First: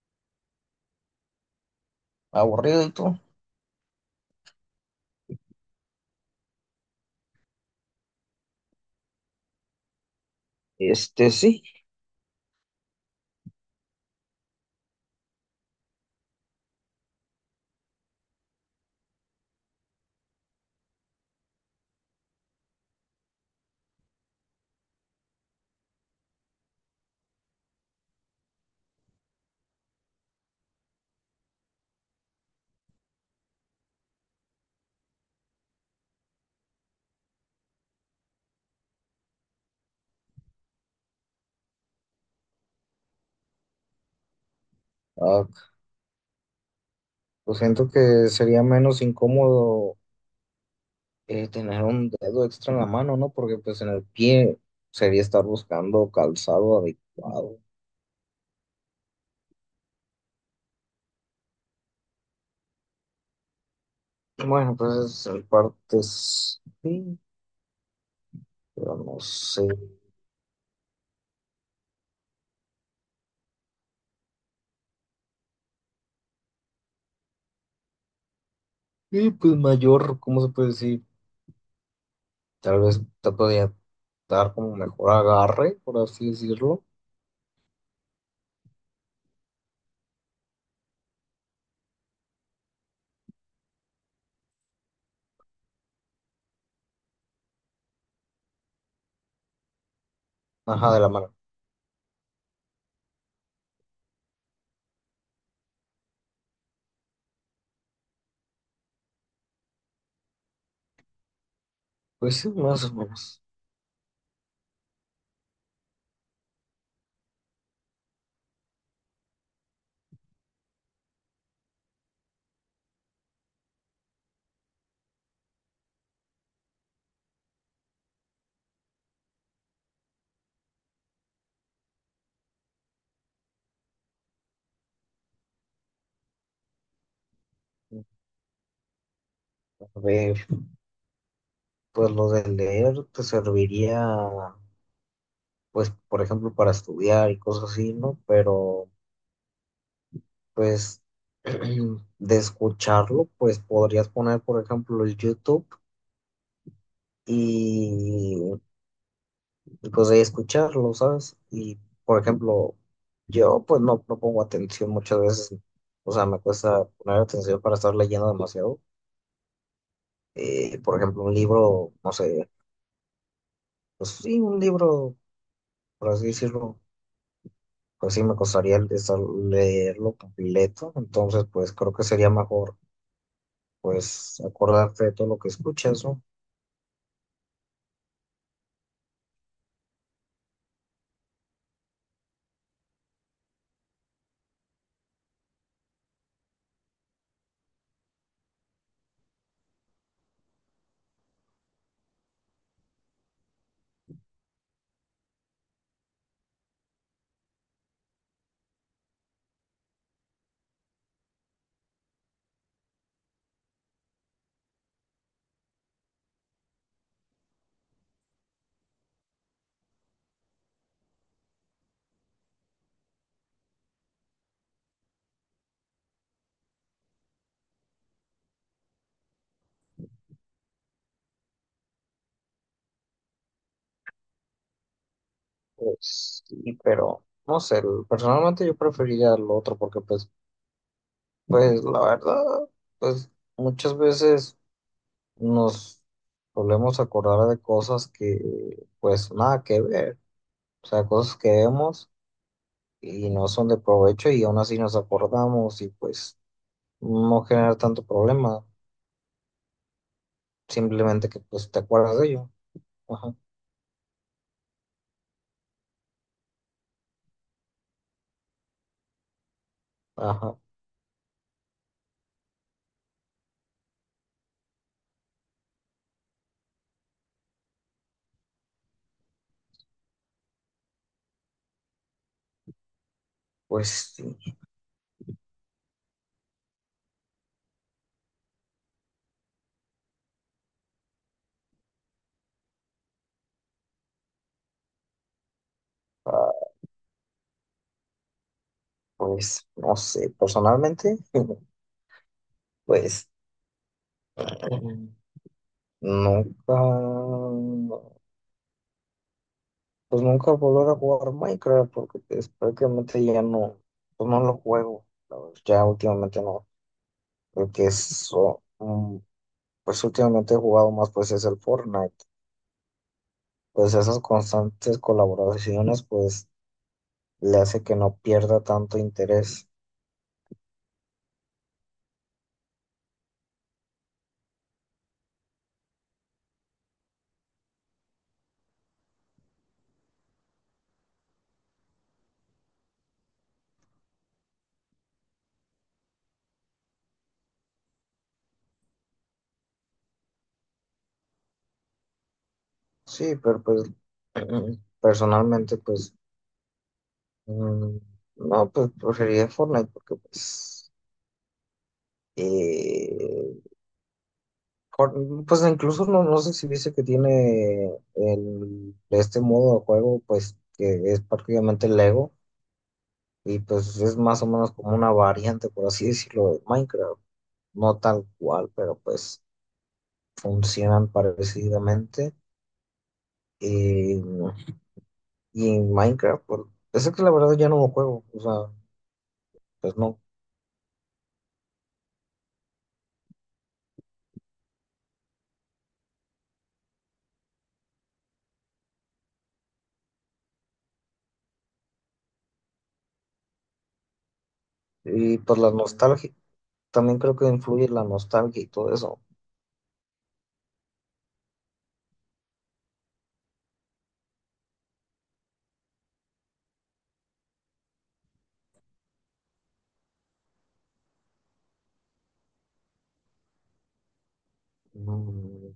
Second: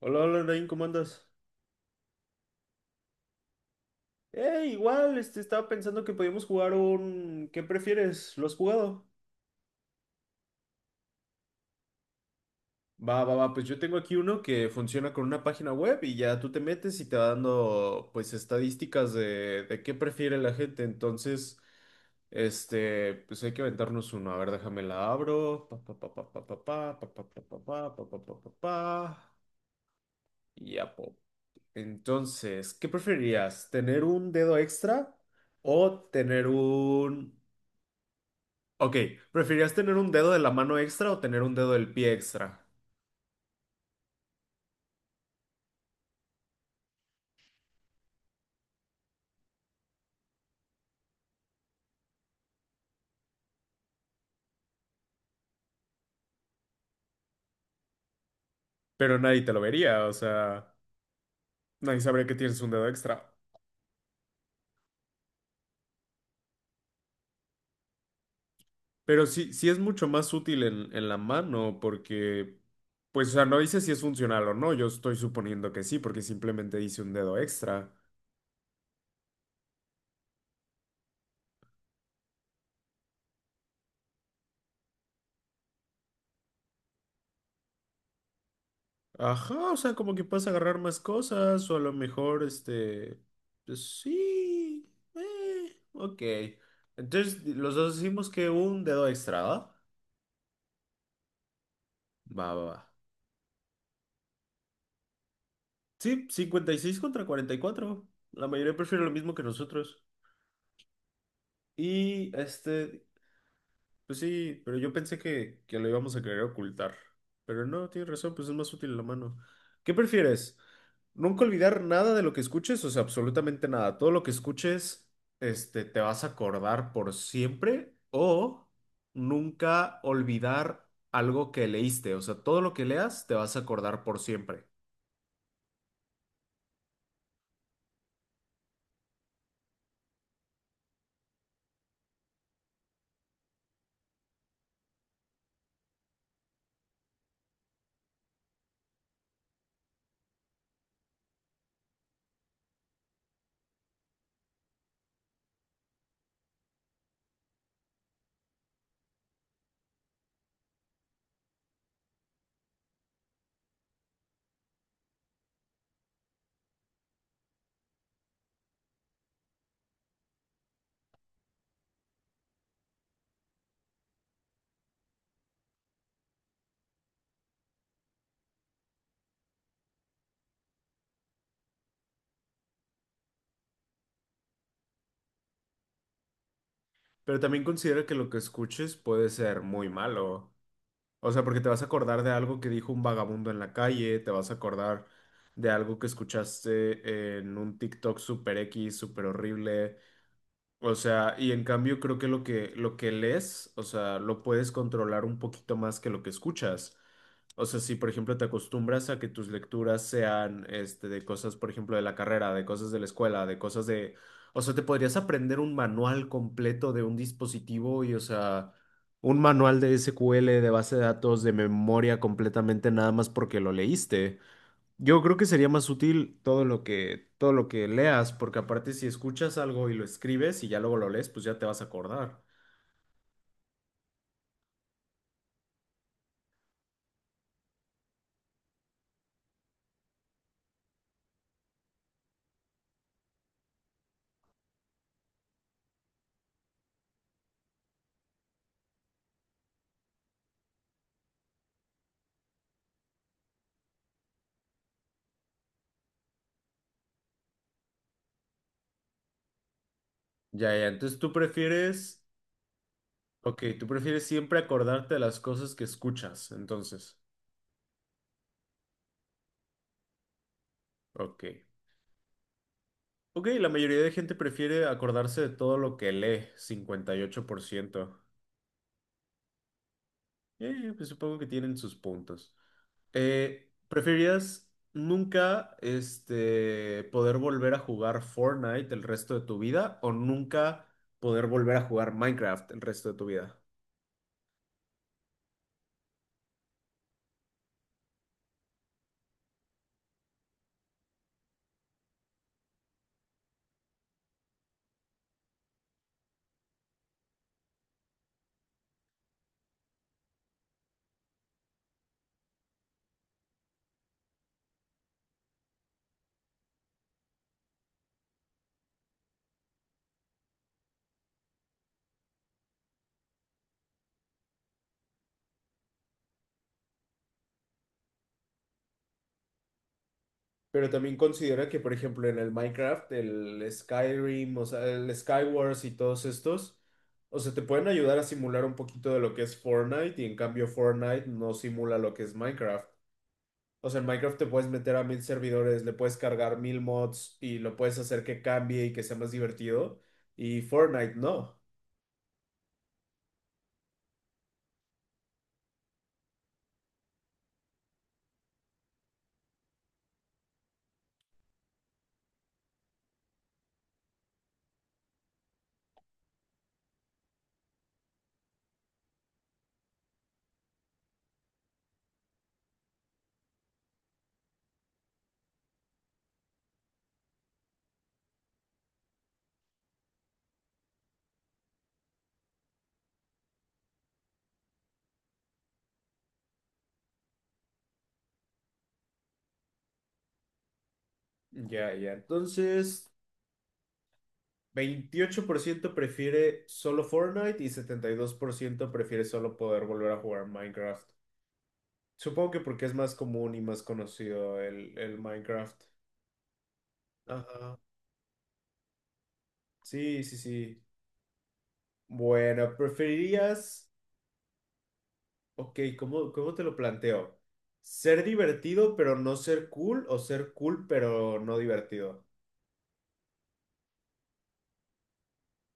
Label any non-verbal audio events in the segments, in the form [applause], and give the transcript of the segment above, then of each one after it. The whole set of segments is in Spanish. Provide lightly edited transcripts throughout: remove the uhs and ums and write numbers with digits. Hola, hola, Nain, ¿cómo andas? Aburrido y todo. Igual, estaba pensando que podíamos jugar un... ¿Qué prefieres? ¿Lo has jugado? Este sí, Va, va, va, pues yo tengo aquí uno que funciona con una página web y ya tú te metes y te va dando, pues, estadísticas de qué prefiere la gente. Entonces, pues hay que aventarnos uno. A ver, déjame la abro. Pa, pa, pa, pa, pa, pa, pa, pa, pa, pa, pa, pa, pa, pa, pa, pa, pa. Y ya, po. Entonces, ¿qué preferirías? ¿Tener un dedo extra o tener un... Ok, ¿preferirías tener un dedo de la mano extra o tener un dedo del pie extra? ah, pues siento que sería menos incómodo tener un dedo extra en la mano, ¿no? Porque pues en el pie sería estar buscando calzado adecuado. Pero nadie te lo vería, o sea, nadie sabría que tienes un dedo extra. Bueno, pues en partes sí, pero no Pero sí, sé. sí es mucho más útil en la mano porque, pues, o sea, no dice si es funcional o no, yo estoy suponiendo que sí, porque simplemente dice un dedo extra. Y pues mayor, ¿cómo se puede decir? Tal vez te podría dar como mejor agarre, por así decirlo. Ajá, o sea, como que puedes agarrar más cosas o a lo mejor, pues sí, ok. Entonces, los dos decimos que un dedo extra, ¿va? Ajá, de la mano. Va, va, va. Sí, 56 contra 44. La mayoría prefiere lo mismo que nosotros. Y Pues sí, más o menos. pues sí, pero yo pensé que lo íbamos a querer ocultar. Pero no, tienes razón, pues es más útil la mano. ¿Qué prefieres? Nunca olvidar nada de lo que escuches, o sea, absolutamente nada. Todo lo que escuches, te vas a acordar por siempre o nunca olvidar algo que leíste, o sea, todo lo que leas te vas a acordar por siempre. A ver, pues lo de leer te serviría pues, por ejemplo, para estudiar y cosas así, ¿no? Pero, pues, [clears throat] de escucharlo, pues podrías poner, por ejemplo, el YouTube y, y pues ahí escucharlo, ¿sabes? Y, por ejemplo, yo pues no pongo atención muchas veces, o sea, me cuesta poner atención para estar leyendo demasiado. Por ejemplo, un libro, no sé, pues sí, un libro, por así decirlo, pues sí, me costaría leerlo completo. Entonces pues creo que sería mejor pues acordarte de todo lo que escuchas, ¿no? Pero también considera que lo que escuches puede ser muy malo. O sea, porque te vas a acordar de algo que dijo un vagabundo en la calle, te vas a acordar de algo que escuchaste en un TikTok super X, super horrible. O sea, y en cambio creo que lo que lees, o sea, lo puedes controlar un poquito más que lo que escuchas. O sea, si por ejemplo te acostumbras a que tus lecturas sean de cosas, por ejemplo, de la carrera, de cosas de la escuela, de cosas de, o sea, te podrías aprender un manual completo de un dispositivo y, o sea, un manual de SQL, de base de datos, de memoria completamente nada más porque lo leíste. Yo creo que sería más útil todo lo que leas, porque aparte si escuchas algo y lo escribes y ya luego lo lees, pues ya te vas a acordar. Pues sí, pero no sé, personalmente yo preferiría lo otro porque pues, pues la verdad, pues muchas veces nos solemos acordar de cosas que pues nada que ver, o sea, cosas que vemos y no son de provecho y aún así nos acordamos y pues no genera tanto problema, Ya, ya. Entonces simplemente tú que pues te acuerdas prefieres, de ello. Ajá, ok, tú prefieres siempre acordarte de las cosas que escuchas, entonces, ajá, ok. Ok, la mayoría de gente prefiere acordarse de todo lo que lee, 58%. Pues supongo que tienen sus puntos. Pues sí, ¿Preferirías nunca poder volver a jugar Fortnite el resto de tu vida o nunca poder volver a jugar Minecraft el resto de tu vida? ah, pues no sé, personalmente. [laughs] Pues mm, nunca, pues nunca volver a jugar Minecraft porque pues, prácticamente ya no, pues no lo juego. La verdad, ya últimamente no, porque eso, pues últimamente he jugado más pues es el Fortnite. Pues esas constantes colaboraciones pues le hace que no pierda tanto interés. Pero también considera que, por ejemplo, en el Minecraft, el Skyrim, o sea, el Skywars y todos estos, o sea, te pueden ayudar a simular un poquito de lo que es Fortnite y en cambio Fortnite no simula lo que es Minecraft. O sea, en Minecraft te puedes meter a mil servidores, le puedes cargar mil mods y lo puedes hacer que cambie y que sea más divertido. Y Fortnite no. Sí, pero pues [clears throat] personalmente pues mm, no, pues preferiría Fortnite porque pues... eh, Cor- Pues incluso no sé si dice que tiene el, este modo de juego, pues que es prácticamente Lego y pues es más o menos como una variante, por así decirlo, de Minecraft. No tal cual, pero pues funcionan parecidamente. Y, y en Minecraft, pues, es que la verdad ya no lo juego, o sea, pues no. Ya, ya. Entonces, 28% prefiere solo Fortnite y 72% prefiere solo poder volver a jugar Minecraft. Supongo que porque es más común y más conocido el Y pues la Minecraft. nostalgia, también creo que Ajá. influye la nostalgia y todo eso. Sí, sí, sí. Bueno, ¿preferirías... Ok, ¿cómo, cómo te lo planteo? ¿Ser divertido pero no ser cool o ser cool pero no divertido? Mm.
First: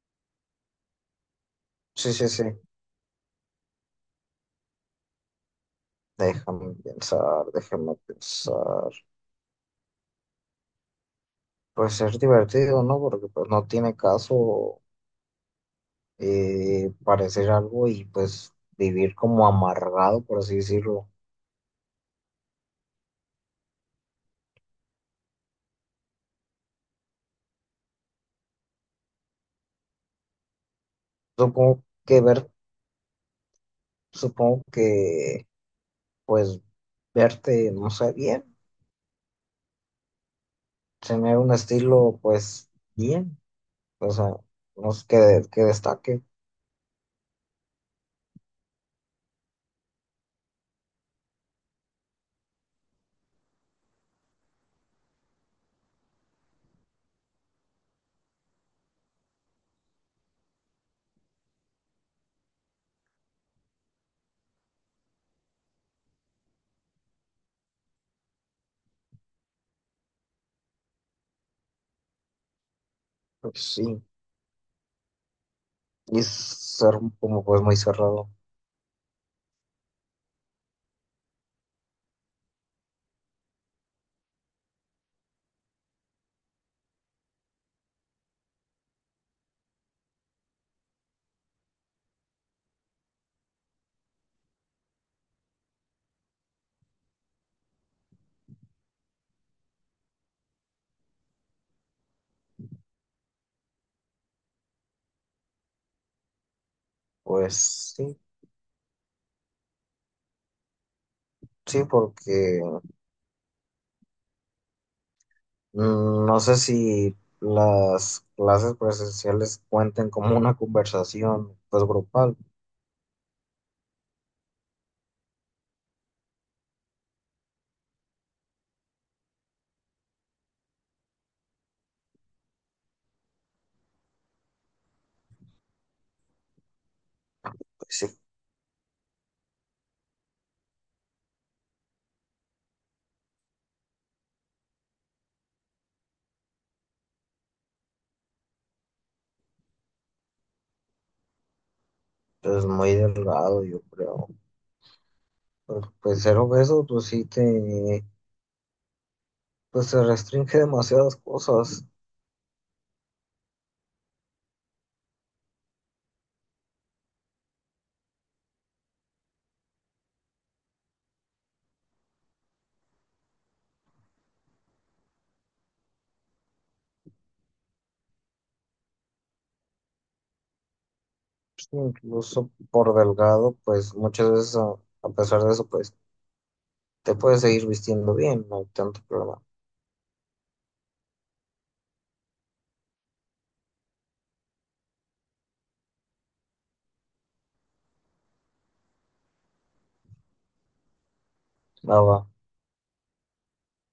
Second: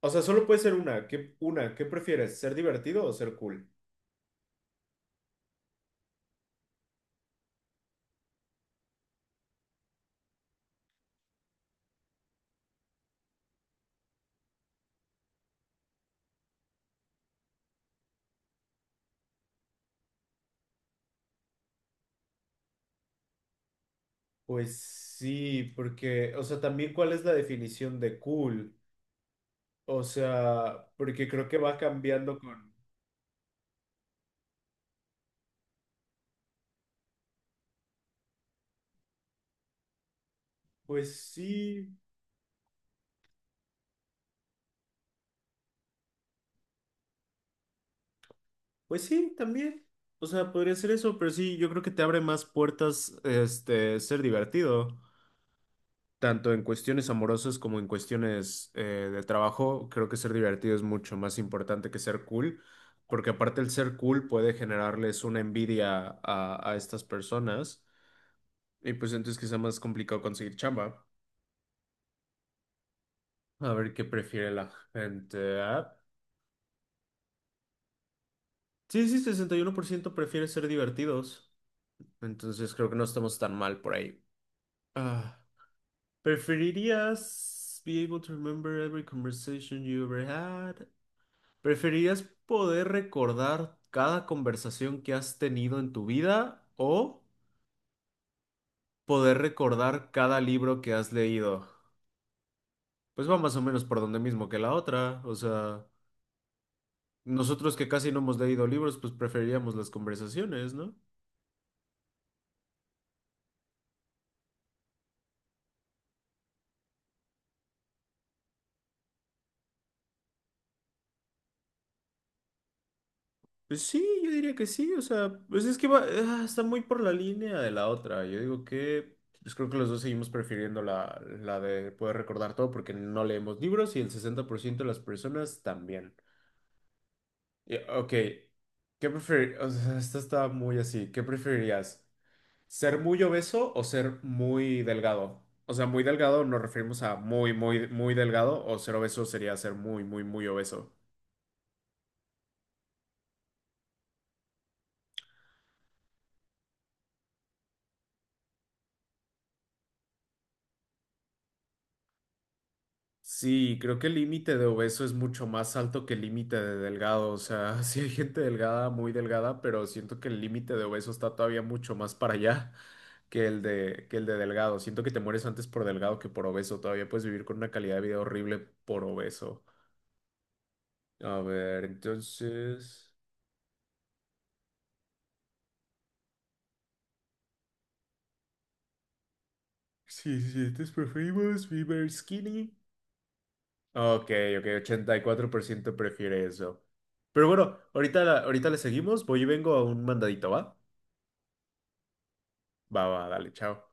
O sea, solo puede ser una. ¿Qué, una, ¿qué Sí, sí, prefieres? sí. ¿Ser divertido o ser cool? Déjame pensar, déjame pensar. Pues es divertido, ¿no? Porque pues no tiene caso parecer algo y pues vivir como amargado, por así decirlo. Pues sí, porque, o sea, también cuál es la definición de cool. O sea, porque creo que va Supongo que cambiando ver, con... supongo que pues verte, no sé, bien, Pues tener un sí, estilo pues bien, o sea, no es que destaque, pues sí, también. O sea, podría ser eso, pero sí, yo creo que te abre más puertas, ser divertido. Tanto en cuestiones amorosas como en cuestiones de trabajo, creo que ser divertido es mucho más importante que ser cool, porque aparte el ser cool puede generarles una envidia a estas personas y pues entonces quizá más complicado conseguir chamba. pues A ver sí, qué prefiere la gente. Ah, y ser como pues muy cerrado, sí, sí, 61% prefiere ser divertidos, entonces creo que no estamos tan mal por ahí. Ah, ¿preferirías be able to remember every conversation you ever had? ¿Preferirías poder recordar cada conversación que has tenido en tu vida o poder recordar cada libro que has leído? Pues va más o menos por donde mismo que la otra. O sea, pues nosotros que casi no sí, hemos leído libros, pues preferiríamos las conversaciones, ¿no? sí, porque... Mm, no sé si las clases presenciales cuenten como una conversación, pues grupal, Pues sí, yo diría que sí. O sea, pues es que va, ah, está muy por la línea de la otra. Yo digo que, pues creo que los dos seguimos prefiriendo la de poder recordar todo porque no leemos libros y el 60% de las personas también. Pues sí, Ok, ¿qué preferir? O sea, esta está muy así. ¿Qué preferirías? ¿Ser muy obeso o ser muy delgado? O sea, muy delgado nos referimos a muy, muy, muy delgado o ser obeso sería ser muy, muy, muy obeso. es muy delgado, yo creo. Pero, pues ser obeso, pues sí te, pues se restringe demasiadas cosas, Sí, creo que el límite de obeso es mucho más alto que el límite de delgado. O sea, [laughs] sí hay gente delgada, muy delgada, pero siento que el límite de obeso está todavía mucho más para allá [laughs] que el de delgado. Siento que te mueres antes por delgado que por obeso. Todavía puedes vivir con una calidad de vida horrible por obeso. A ver, incluso por entonces. delgado, pues muchas veces a pesar de eso, pues te puedes seguir vistiendo bien, no hay tanto problema. Sí, sí, estos preferimos Fever Skinny. Ok, ok, 84% prefiere eso. Pero bueno, ahorita, ahorita le seguimos. Voy y vengo a un mandadito, ¿va? Nada, Va, va, dale, chao.